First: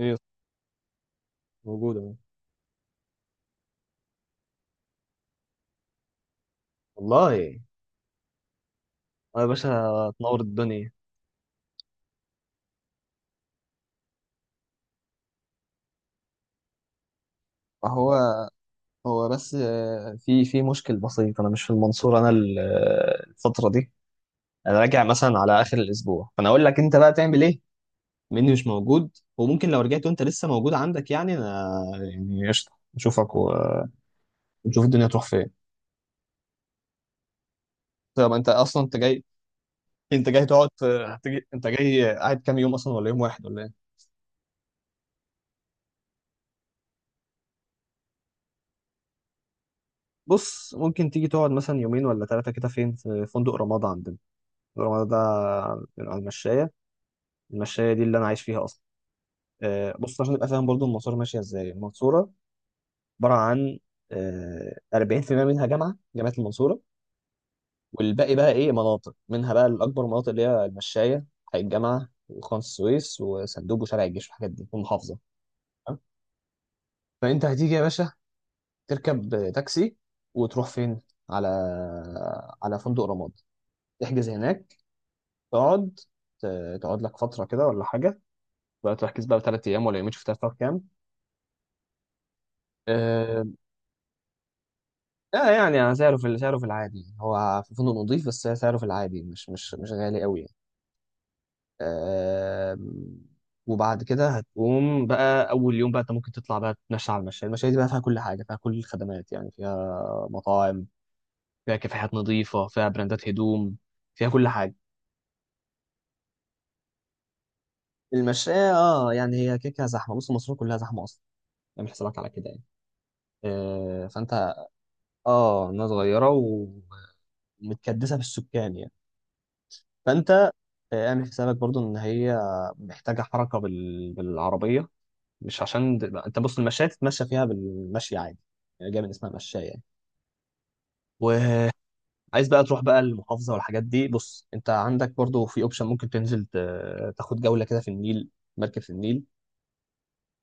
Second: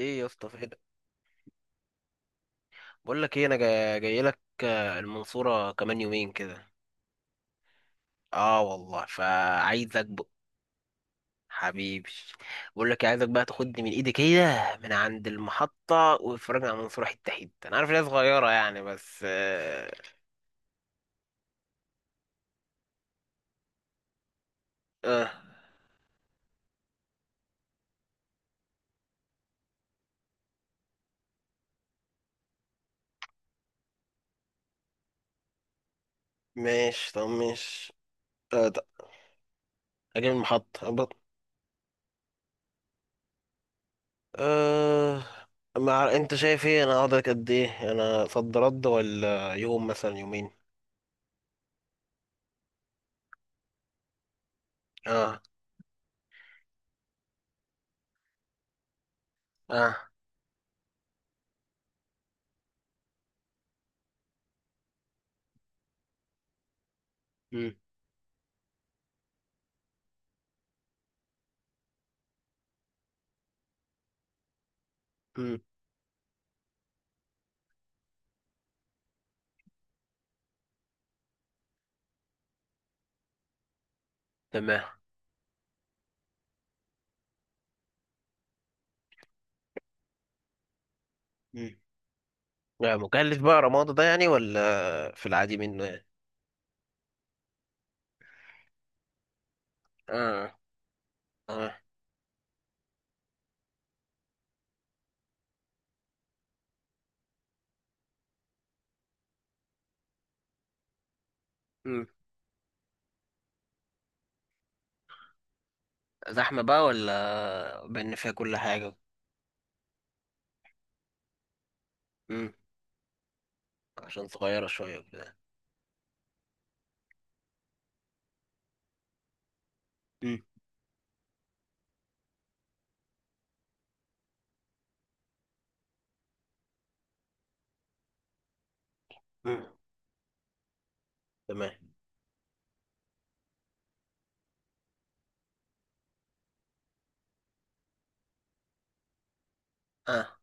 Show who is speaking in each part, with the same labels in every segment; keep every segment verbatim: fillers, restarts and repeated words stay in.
Speaker 1: ايه،
Speaker 2: يا اسطى، فين؟
Speaker 1: موجود اهو.
Speaker 2: بقول لك ايه، انا جاي, جاي لك، آه، المنصوره كمان يومين كده.
Speaker 1: والله.
Speaker 2: اه والله،
Speaker 1: أنا يا باشا
Speaker 2: فعايزك بقى.
Speaker 1: تنور الدنيا.
Speaker 2: حبيبي. بقول لك إيه، عايزك بقى تاخدني من ايدي كده، من عند المحطه وتفرجني على المنصوره حته حته. انا عارف ان هي
Speaker 1: هو
Speaker 2: صغيره يعني، بس
Speaker 1: هو بس
Speaker 2: اه,
Speaker 1: آه، في في مشكل بسيط، انا مش في المنصورة. انا ال- آه، الفترة دي انا راجع
Speaker 2: آه
Speaker 1: مثلا على اخر الاسبوع، فانا اقول لك انت بقى تعمل ايه. مني مش موجود، وممكن لو رجعت وانت لسه موجود عندك يعني انا يعني قشطه نشوفك و- ونشوف الدنيا تروح فين.
Speaker 2: ماشي طب ماشي.
Speaker 1: طب انت
Speaker 2: آه
Speaker 1: اصلا
Speaker 2: طب
Speaker 1: انت جاي؟ انت
Speaker 2: اجي من
Speaker 1: جاي تقعد
Speaker 2: المحطه
Speaker 1: في-
Speaker 2: أبط-
Speaker 1: هتجي انت جاي قاعد كام يوم اصلا، ولا يوم واحد ولا ايه؟
Speaker 2: آه مع، انت شايف ايه، انا اقعد لك قد ايه، انا صد رد ولا يوم مثلا يومين.
Speaker 1: بص، ممكن تيجي تقعد مثلا يومين ولا ثلاثه كده فين في فندق رمضان، عندنا الرمادة
Speaker 2: اه
Speaker 1: ده من على المشاية. المشاية دي اللي أنا عايش فيها أصلا. آه،
Speaker 2: اه.
Speaker 1: بص، عشان تبقى فاهم برضو المنصورة ماشية إزاي. المنصورة عبارة عن آه، أربعين بالمية منها جامعة، جامعة المنصورة.
Speaker 2: مم.
Speaker 1: والباقي بقى إيه، مناطق، منها بقى الأكبر مناطق اللي هي المشاية، حي الجامعة وخان السويس وسندوب وشارع الجيش والحاجات دي، والمحافظة.
Speaker 2: مم.
Speaker 1: تمام؟ فأنت هتيجي يا باشا، تركب تاكسي وتروح فين؟ على على فندق رماد، تحجز هناك،
Speaker 2: تمام.
Speaker 1: تقعد، ت- تقعد لك فترة كده ولا حاجة، بقى تركيز بقى بثلاث ايام ولا يومين، شفتها في كام.
Speaker 2: لا، مكلف
Speaker 1: آه
Speaker 2: بقى رمادة ده يعني ولا في
Speaker 1: لا
Speaker 2: العادي
Speaker 1: يعني
Speaker 2: منه
Speaker 1: أنا
Speaker 2: يعني؟
Speaker 1: سعره في سعره في العادي هو في فندق نظيف، بس سعره في العادي مش مش مش غالي قوي
Speaker 2: اه
Speaker 1: يعني.
Speaker 2: اه.
Speaker 1: آه وبعد كده هتقوم بقى اول يوم، بقى انت ممكن تطلع بقى تتمشى على المشاية. المشاية دي بقى فيها كل حاجه، فيها كل الخدمات يعني، فيها مطاعم، فيها
Speaker 2: مم.
Speaker 1: كافيهات نظيفه، فيها براندات هدوم، فيها كل حاجه.
Speaker 2: زحمة بقى ولا بان فيها كل
Speaker 1: المشاية
Speaker 2: حاجة؟
Speaker 1: اه يعني هي كيكه زحمه، بص مصر كلها زحمه اصلا، اعمل حسابك على كده
Speaker 2: مم.
Speaker 1: يعني. آه
Speaker 2: عشان
Speaker 1: فانت،
Speaker 2: صغيرة شوية وكده.
Speaker 1: اه، الناس صغيره، متكدسه في السكان يعني. فانت
Speaker 2: مم.
Speaker 1: آه، اعمل حسابك برضو ان هي محتاجه حركه بال... بالعربيه. مش عشان د... انت بص، المشاية تتمشى فيها بالمشي عادي، يعني جاي من اسمها
Speaker 2: مم.
Speaker 1: مشاية يعني.
Speaker 2: تمام.
Speaker 1: وعايز بقى تروح بقى المحافظه والحاجات دي، بص انت عندك برضو في اوبشن، ممكن تنزل ت... تاخد جوله كده في النيل، مركب في النيل.
Speaker 2: اه.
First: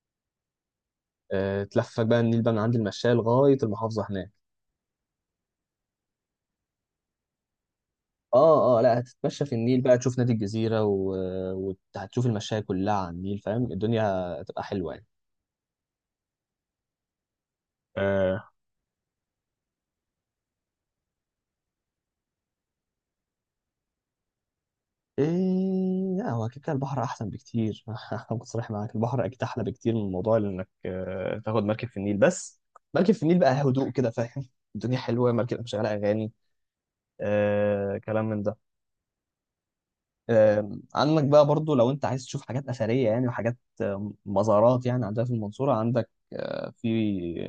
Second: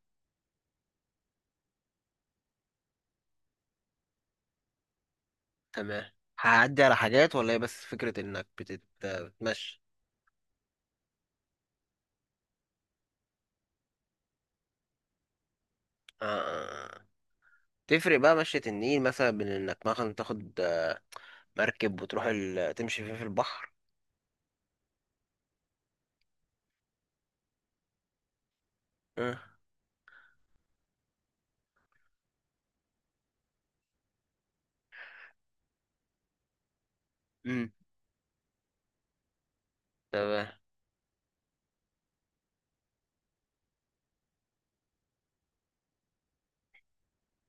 Speaker 1: آه، تلفك بقى النيل بقى من عند المشاية لغايه المحافظه هناك.
Speaker 2: تمام. هعدي على حاجات ولا هي بس فكرة انك
Speaker 1: اه اه
Speaker 2: بتت...
Speaker 1: لا، هتتمشى في النيل
Speaker 2: بتمشي؟
Speaker 1: بقى، تشوف نادي الجزيره، وهتشوف و... وهتشوف المشاية كلها على النيل. فاهم؟ الدنيا هتبقى حلوه
Speaker 2: اه. آه، آه. تفرق بقى
Speaker 1: يعني.
Speaker 2: مشية النيل مثلا بين انك مثلا تاخد مركب وتروح ال... تمشي فيه في البحر؟
Speaker 1: ايه، لا، هو اكيد كان البحر احسن بكتير. هكون صريح معاك، البحر اكيد
Speaker 2: اه.
Speaker 1: احلى بكتير من موضوع انك آه، تاخد مركب في النيل. بس مركب في النيل بقى هدوء كده، فاهم؟ الدنيا حلوه، مركب مشغله اغاني،
Speaker 2: مم.
Speaker 1: آه كلام من ده.
Speaker 2: تمام.
Speaker 1: آه عندك بقى برضو لو انت عايز تشوف حاجات اثريه يعني، وحاجات آه، مزارات يعني، عندها في المنصوره. عندك آه في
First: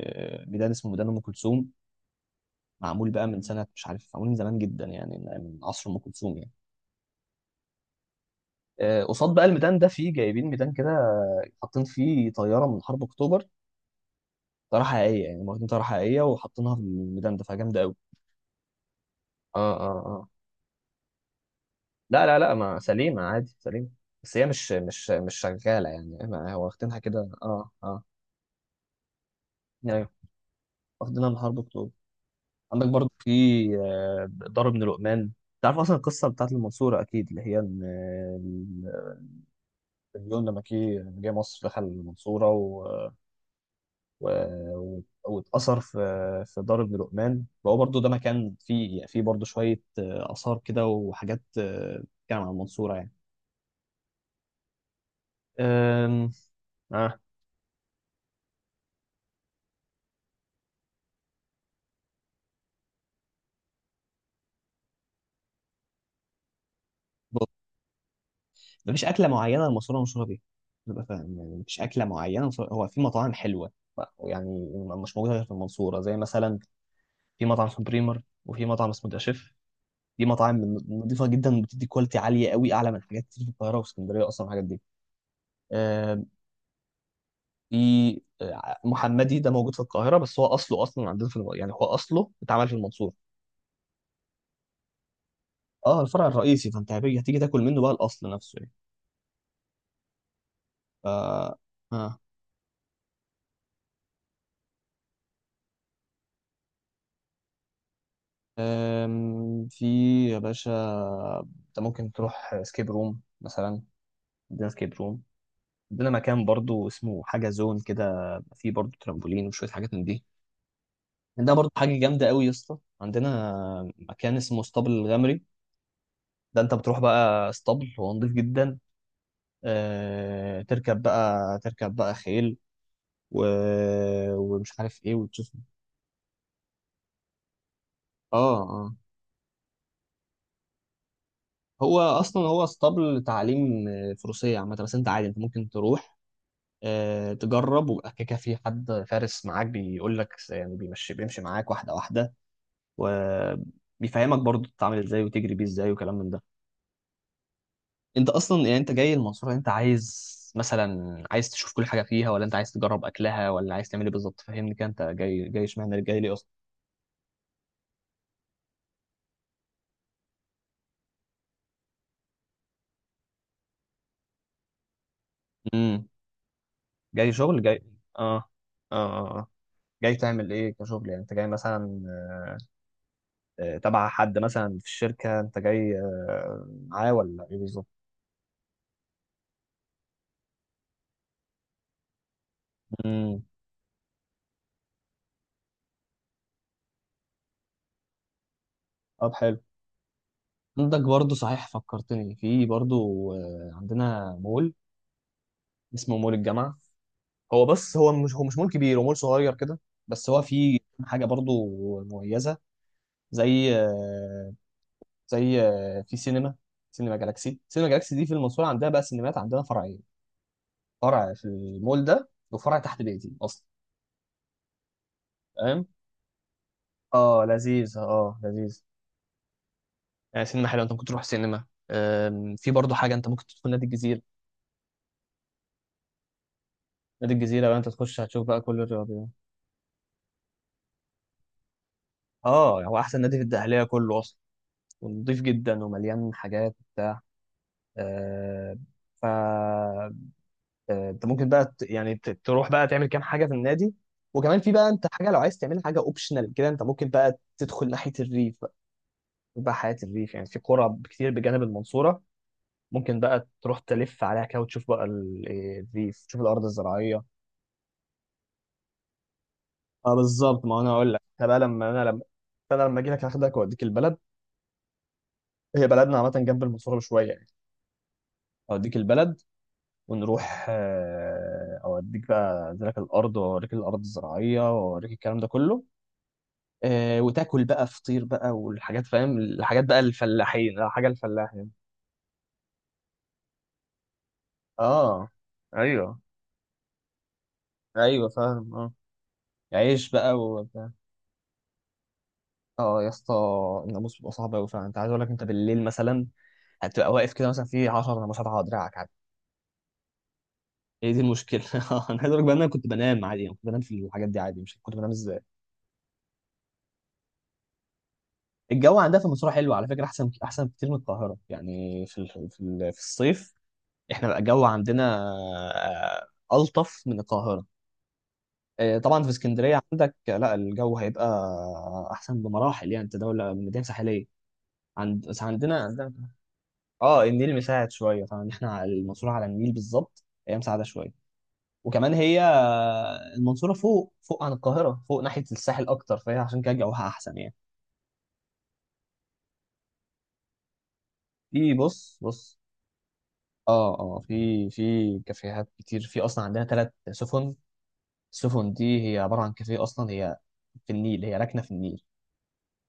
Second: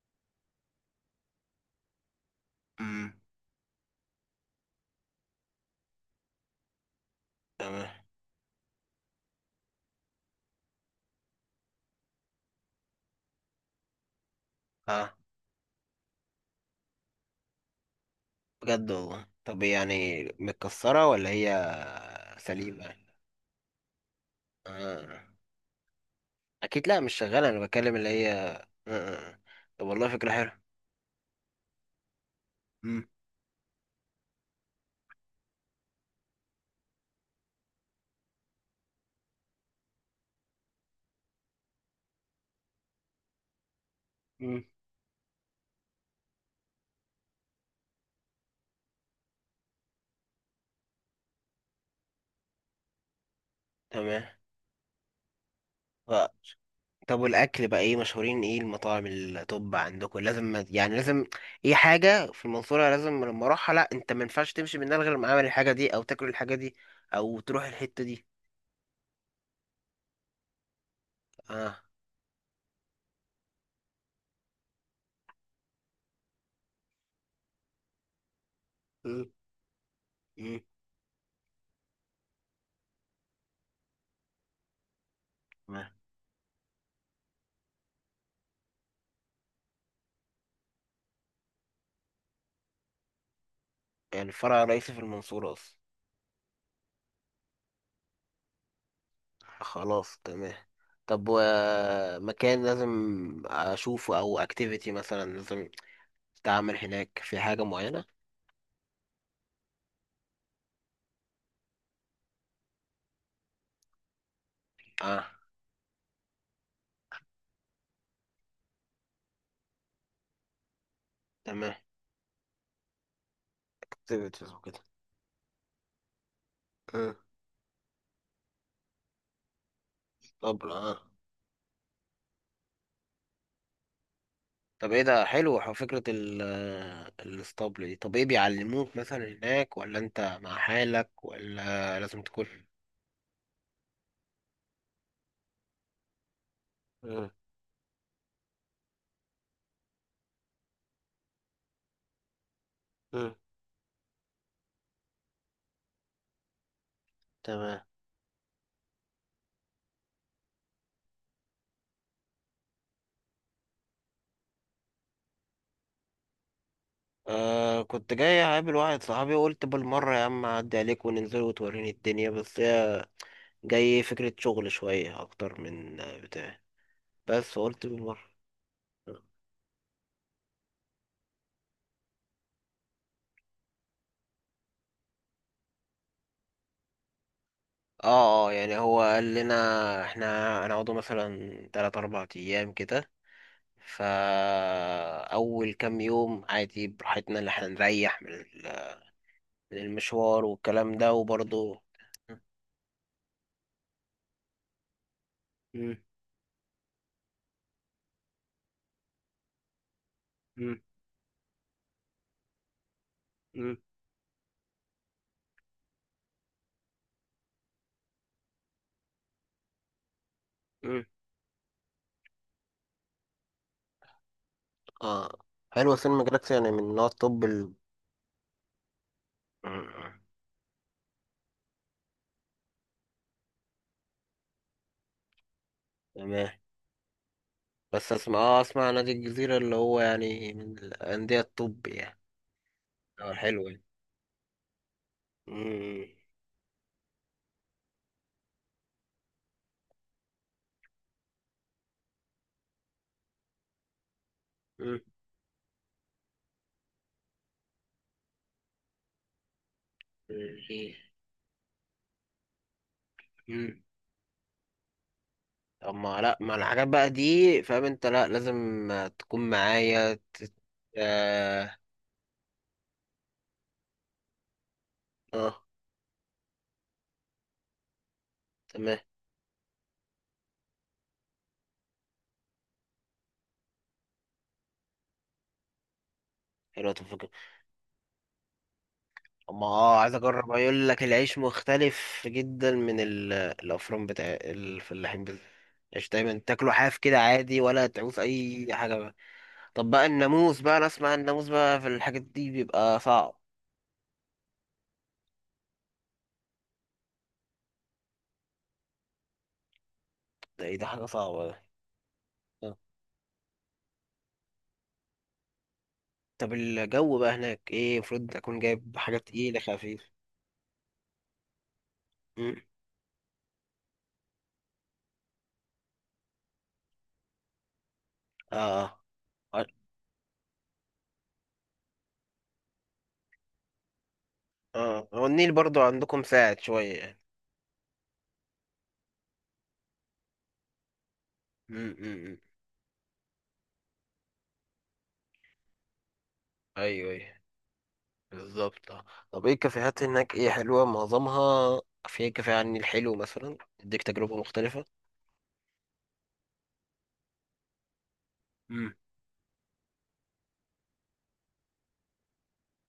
Speaker 1: آه، ميدان اسمه ميدان ام كلثوم، معمول
Speaker 2: مم.
Speaker 1: بقى من سنه، مش عارف، معمول من زمان جدا يعني، من من عصر ام كلثوم يعني.
Speaker 2: تمام.
Speaker 1: آه، قصاد بقى الميدان ده فيه، جايبين ميدان كده آه، حاطين فيه طياره من حرب اكتوبر. طياره
Speaker 2: اه.
Speaker 1: حقيقيه يعني، هم واخدين طياره حقيقيه وحاطينها في الميدان ده، فجامده قوي.
Speaker 2: بجد والله.
Speaker 1: اه،
Speaker 2: طب
Speaker 1: اه،
Speaker 2: يعني
Speaker 1: اه،
Speaker 2: متكسرة ولا هي
Speaker 1: لا، لا، لا، ما
Speaker 2: سليمة؟
Speaker 1: سليمة عادي، سليمة. بس هي مش
Speaker 2: آه.
Speaker 1: مش مش شغالة يعني، ما هو
Speaker 2: أكيد،
Speaker 1: واخدينها
Speaker 2: لأ مش
Speaker 1: كده،
Speaker 2: شغالة، أنا
Speaker 1: اه،
Speaker 2: بتكلم
Speaker 1: اه.
Speaker 2: اللي هي. آه. آه. آه. طب
Speaker 1: ايوه،
Speaker 2: والله فكرة حلوة.
Speaker 1: واخدينها من حرب اكتوبر. عندك
Speaker 2: مم.
Speaker 1: برضو في آه، دار ابن لقمان. تعرف اصلا القصه بتاعت المنصوره اكيد، اللي هي ان آه، ال- النابليون لما كي- لما جه مصر دخل المنصوره و...
Speaker 2: مم.
Speaker 1: و- واتأثر في في دار ابن لقمان. فهو برضه ده مكان فيه فيه برضه شوية آه، آثار كده، وحاجات آه، بتتكلم عن المنصورة يعني.
Speaker 2: تمام. ف-
Speaker 1: أم... آه.
Speaker 2: طب والأكل بقى إيه؟ مشهورين إيه المطاعم التوب عندكم؟ لازم يعني لازم إيه حاجة في المنصورة لازم لما أروحها، لأ أنت ما ينفعش تمشي من هنا غير لما أعمل الحاجة دي أو تاكل الحاجة دي أو
Speaker 1: بص،
Speaker 2: تروح الحتة دي.
Speaker 1: مفيش أكلة معينة المنصورة مشهورة بيها، تبقى فاهم يعني.
Speaker 2: آه.
Speaker 1: مفيش أكلة معينة المنصورة- هو في مطاعم حلوة ف- يعني مش موجودة غير في المنصورة، زي مثلا في مطعم اسمه بريمر، وفي مطعم اسمه
Speaker 2: مم.
Speaker 1: داشيف. دي
Speaker 2: مم.
Speaker 1: مطاعم نظيفة جدا، وبتدي كواليتي عالية قوي، أعلى من حاجات كتير في القاهرة واسكندرية أصلا الحاجات دي.
Speaker 2: تمام.
Speaker 1: آه، في آه، محمدي ده موجود في القاهره، بس هو اصله اصلا عندنا في الم... يعني هو اصله اتعمل في المنصوره.
Speaker 2: يعني الفرع الرئيسي في المنصورة أصلا.
Speaker 1: اه، الفرع الرئيسي. فانت هتيجي هتيجي تاكل منه بقى الاصل نفسه يعني.
Speaker 2: خلاص، تمام.
Speaker 1: ف
Speaker 2: طب
Speaker 1: اه
Speaker 2: ومكان لازم اشوفه او اكتيفيتي مثلا لازم تعمل هناك، في حاجة معينة؟
Speaker 1: أم، في يا باشا، انت ممكن تروح سكيب روم مثلا، عندنا سكيب روم.
Speaker 2: اه.
Speaker 1: عندنا مكان برضو اسمه حاجه زون كده، فيه برضو ترامبولين وشويه حاجات من دي. عندنا برضو
Speaker 2: تمام.
Speaker 1: حاجه جامده قوي يا اسطى، عندنا مكان
Speaker 2: اكتيفيتيز
Speaker 1: اسمه
Speaker 2: وكده.
Speaker 1: اسطبل الغمري. ده انت بتروح
Speaker 2: آه.
Speaker 1: بقى اسطبل، هو نضيف جدا، آه،
Speaker 2: طب اه.
Speaker 1: تركب بقى، تركب بقى خيل و... ومش
Speaker 2: طب
Speaker 1: عارف
Speaker 2: ايه،
Speaker 1: ايه،
Speaker 2: ده
Speaker 1: وتشوف.
Speaker 2: حلو، ح- فكرة ال الاسطبل دي. طب ايه،
Speaker 1: اه، اه،
Speaker 2: بيعلموك مثلا هناك ولا انت مع حالك
Speaker 1: هو
Speaker 2: ولا لازم
Speaker 1: اصلا،
Speaker 2: تكون؟
Speaker 1: هو اسطبل تعليم آه، فروسيه عامه، بس انت عادي انت ممكن تروح
Speaker 2: مم.
Speaker 1: آه، تجرب، ويبقى كده، كده في حد فارس معاك بيقول لك يعني، بيمشي بيمشي معاك واحده واحده،
Speaker 2: مم.
Speaker 1: وبيفهمك برضو تتعامل ازاي وتجري بيه ازاي وكلام من ده.
Speaker 2: تمام.
Speaker 1: انت اصلا يعني انت جاي المنصوره، انت عايز مثلا، عايز تشوف كل حاجه فيها، ولا انت عايز تجرب اكلها، ولا عايز تعمل ايه بالظبط؟ فهمني كده، انت جاي جاي اشمعنى جاي ليه اصلا؟
Speaker 2: آه، كنت جاي اقابل واحد صحابي، وقلت بالمرة يا عم اعدي عليك وننزل وتوريني الدنيا، بس هي جاي فكرة شغل شوية أكتر من
Speaker 1: امم
Speaker 2: بتاع،
Speaker 1: جاي
Speaker 2: بس
Speaker 1: شغل، جاي.
Speaker 2: قلت بالمرة.
Speaker 1: اه، اه، اه، آه. جاي تعمل ايه كشغل يعني؟ انت جاي مثلا آه، تبع حد مثلا في الشركة، انت جاي آه، معاه، ولا ايه بالظبط؟
Speaker 2: اه اه، يعني هو قال لنا احنا هنقعدوا مثلا تلات اربع ايام كده،
Speaker 1: امم
Speaker 2: فا اول كام يوم عادي براحتنا، اللي احنا نريح من ال-
Speaker 1: طب حلو.
Speaker 2: من المشوار والكلام
Speaker 1: عندك
Speaker 2: ده
Speaker 1: برضو صحيح،
Speaker 2: وبرضه.
Speaker 1: فكرتني في برضو آه، عندنا مول
Speaker 2: مم.
Speaker 1: اسمه مول الجامعة، هو بس هو مش هو مش مول كبير، هو مول صغير كده. بس هو فيه
Speaker 2: مم.
Speaker 1: حاجة برضو مميزة، زي
Speaker 2: مم.
Speaker 1: آه، زي آه، في سينما، سينما جالاكسي سينما جالاكسي دي في المنصورة عندها بقى سينمات عندنا فرعية،
Speaker 2: مم.
Speaker 1: فرع في المول ده، وفرع تحت بيتي اصلا.
Speaker 2: اه،
Speaker 1: فاهم.
Speaker 2: حلو. سينما جالاكسي يعني من نوع الطب
Speaker 1: اه
Speaker 2: ال...
Speaker 1: لذيذ، اه لذيذ،
Speaker 2: مم.
Speaker 1: يعني سينما حلوه، انت ممكن تروح سينما. أم، في برضه حاجه، انت ممكن تدخل نادي الجزيره.
Speaker 2: تمام.
Speaker 1: نادي الجزيره لو انت
Speaker 2: بس
Speaker 1: تخش
Speaker 2: اسمع،
Speaker 1: هتشوف بقى
Speaker 2: اه
Speaker 1: كل
Speaker 2: اسمع، نادي
Speaker 1: الرياضيات.
Speaker 2: الجزيرة اللي هو يعني من الأندية الطب يعني؟
Speaker 1: اه، هو احسن
Speaker 2: اه،
Speaker 1: نادي في
Speaker 2: حلو.
Speaker 1: الدقهليه كله اصلا، ونضيف جدا
Speaker 2: مم.
Speaker 1: ومليان حاجات وبتاع. أه ف آه، انت ممكن بقى ت- يعني ت- تروح بقى تعمل كام حاجه في النادي. وكمان في بقى
Speaker 2: مم.
Speaker 1: انت حاجه لو عايز تعمل حاجه اوبشنال كده، انت ممكن بقى تدخل ناحيه الريف بقى، يبقى حياه الريف يعني. في قرى كتير بجانب المنصوره، ممكن بقى تروح
Speaker 2: مم.
Speaker 1: تلف عليها كده، وتشوف بقى ال- إيه
Speaker 2: طب
Speaker 1: دي
Speaker 2: ما لا،
Speaker 1: تشوف
Speaker 2: ما
Speaker 1: الارض
Speaker 2: الحاجات بقى
Speaker 1: الزراعيه.
Speaker 2: دي فاهم، انت لا لازم تكون معايا
Speaker 1: اه
Speaker 2: ت-
Speaker 1: بالظبط، ما انا اقول لك انا بقى،
Speaker 2: اه,
Speaker 1: لما انا لما، فانا لما اجي لك هاخدك واوديك البلد.
Speaker 2: آه.
Speaker 1: هي بلدنا عامه جنب المنصوره بشويه يعني، اوديك
Speaker 2: تمام.
Speaker 1: البلد، ونروح، آه، اوديك بقى أنزلك الارض، واوريك الارض الزراعيه، واوريك الكلام ده كله.
Speaker 2: حلوة
Speaker 1: آه،
Speaker 2: الفكرة.
Speaker 1: وتاكل بقى فطير بقى، والحاجات، فاهم
Speaker 2: اما
Speaker 1: الحاجات بقى
Speaker 2: اه، عايز اجرب،
Speaker 1: الفلاحين
Speaker 2: يقول
Speaker 1: آه،
Speaker 2: لك
Speaker 1: حاجه
Speaker 2: العيش
Speaker 1: الفلاح يعني.
Speaker 2: مختلف جدا من ال- الافران بتاع الفلاحين
Speaker 1: اه،
Speaker 2: بت- العيش
Speaker 1: ايوه،
Speaker 2: دايما تاكله حاف كده عادي ولا تعوز
Speaker 1: ايوه،
Speaker 2: اي
Speaker 1: فاهم، اه،
Speaker 2: حاجة بقى. طب بقى
Speaker 1: عيش بقى.
Speaker 2: الناموس بقى، انا اسمع الناموس بقى في الحاجات دي بيبقى
Speaker 1: اه يا اسطى،
Speaker 2: صعب.
Speaker 1: الناموس بيبقى صعب قوي فعلا. انت عايز اقول لك، انت بالليل مثلا هتبقى واقف كده مثلا في عشرة ناموسات على دراعك عادي.
Speaker 2: ده ايه، ده حاجة
Speaker 1: هي دي
Speaker 2: صعبة.
Speaker 1: المشكله. انا عايز اقول لك بقى ان انا
Speaker 2: ده.
Speaker 1: كنت بنام عادي، يعني كنت بنام في الحاجات دي عادي، مش كنت بنام ازاي.
Speaker 2: طب الجو بقى هناك ايه؟ المفروض اكون جايب
Speaker 1: الجو
Speaker 2: حاجة
Speaker 1: عندها في المنصوره
Speaker 2: تقيلة،
Speaker 1: حلو على
Speaker 2: خفيف؟
Speaker 1: فكره، احسن، احسن كتير من القاهره، يعني في ال- في
Speaker 2: مم.
Speaker 1: ال- في الصيف احنا بقى الجو عندنا آه، الطف من القاهره. آه،
Speaker 2: اه
Speaker 1: طبعا في
Speaker 2: اه.
Speaker 1: اسكندريه عندك آه، لا الجو هيبقى احسن بمراحل يعني، انت دوله مدينه ساحليه.
Speaker 2: آه. هو
Speaker 1: عند بس
Speaker 2: النيل برضو
Speaker 1: عندنا
Speaker 2: عندكم ساعد شوية يعني.
Speaker 1: اه النيل مساعد شويه طبعا، ان احنا على- المنصوره على النيل بالظبط، هي مساعده شويه.
Speaker 2: مم.
Speaker 1: وكمان
Speaker 2: مم. مم.
Speaker 1: هي المنصوره فوق فوق عن القاهره، فوق ناحيه الساحل اكتر، فهي عشان كده جوها
Speaker 2: ايوه ايوه.
Speaker 1: احسن يعني.
Speaker 2: بالظبط. آه. طب ايه الكافيهات هناك، ايه حلوة
Speaker 1: في
Speaker 2: معظمها؟
Speaker 1: بص،
Speaker 2: في كافيه
Speaker 1: بص،
Speaker 2: على النيل حلو مثلا،
Speaker 1: اه،
Speaker 2: اديك
Speaker 1: اه،
Speaker 2: تجربة
Speaker 1: في
Speaker 2: مختلفة؟
Speaker 1: في كافيهات كتير، في اصلا عندنا ثلاث سفن. السفن
Speaker 2: مم.
Speaker 1: دي هي عباره عن كافيه اصلا، هي في النيل، هي راكنه في النيل.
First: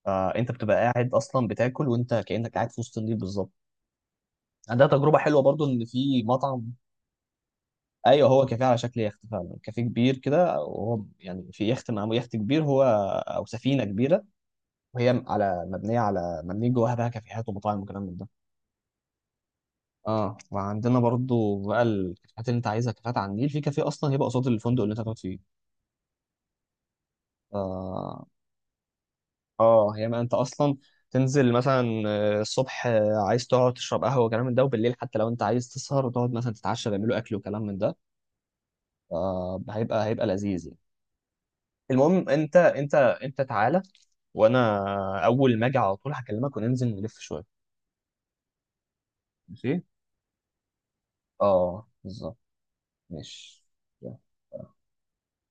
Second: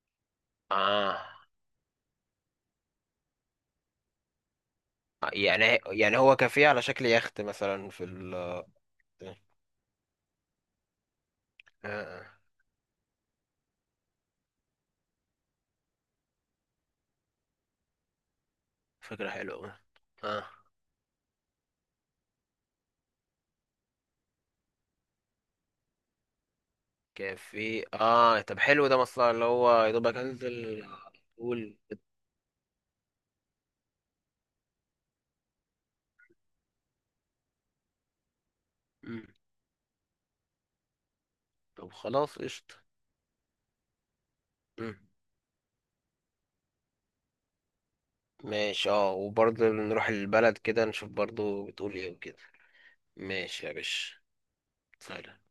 Speaker 1: فانت بتبقى قاعد
Speaker 2: اه.
Speaker 1: اصلا بتاكل، وانت كانك قاعد في وسط النيل بالظبط. عندها تجربه حلوه برضو،
Speaker 2: يعني،
Speaker 1: ان
Speaker 2: يعني
Speaker 1: في
Speaker 2: هو كافيه
Speaker 1: مطعم،
Speaker 2: على شكل يخت مثلا، في
Speaker 1: ايوه،
Speaker 2: ال
Speaker 1: هو كافيه
Speaker 2: آه.
Speaker 1: على شكل يخت فعلا، كافيه كبير كده، وهو يعني في يخت معمول،
Speaker 2: آه.
Speaker 1: يخت كبير هو، او سفينه كبيره، وهي على مبنيه، على مبنيه جواها بقى كافيهات ومطاعم وكلام من ده.
Speaker 2: فكرة حلوة أوي.
Speaker 1: اه،
Speaker 2: اه،
Speaker 1: وعندنا برضو بقى الكافيهات اللي انت عايزها، كافيهات على النيل، في كافيه اصلا هيبقى قصاد الفندق اللي انت هتقعد فيه.
Speaker 2: كافيه.
Speaker 1: اه،
Speaker 2: اه طب حلو، ده مصلحة، اللي هو يا
Speaker 1: اه، هي
Speaker 2: دوبك
Speaker 1: ما انت اصلا
Speaker 2: انزل.
Speaker 1: تنزل
Speaker 2: قول.
Speaker 1: مثلا آه، الصبح آه، عايز تقعد تشرب قهوه وكلام من ده، وبالليل حتى لو انت عايز تسهر وتقعد مثلا تتعشى بيعملوا اكل وكلام من ده.
Speaker 2: مم.
Speaker 1: آه هيبقى، هيبقى لذيذ يعني.
Speaker 2: طب
Speaker 1: المهم
Speaker 2: خلاص،
Speaker 1: انت،
Speaker 2: قشطة.
Speaker 1: انت انت تعالى،
Speaker 2: مم.
Speaker 1: وانا اول ما اجي على طول هكلمك وننزل نلف شويه.
Speaker 2: ماشي، اه، وبرضه
Speaker 1: ماشي،
Speaker 2: نروح البلد كده نشوف برضه
Speaker 1: اه،
Speaker 2: بتقول ايه وكده.
Speaker 1: بالظبط، ماشي.
Speaker 2: ماشي يا باشا.
Speaker 1: يلا.
Speaker 2: سلام.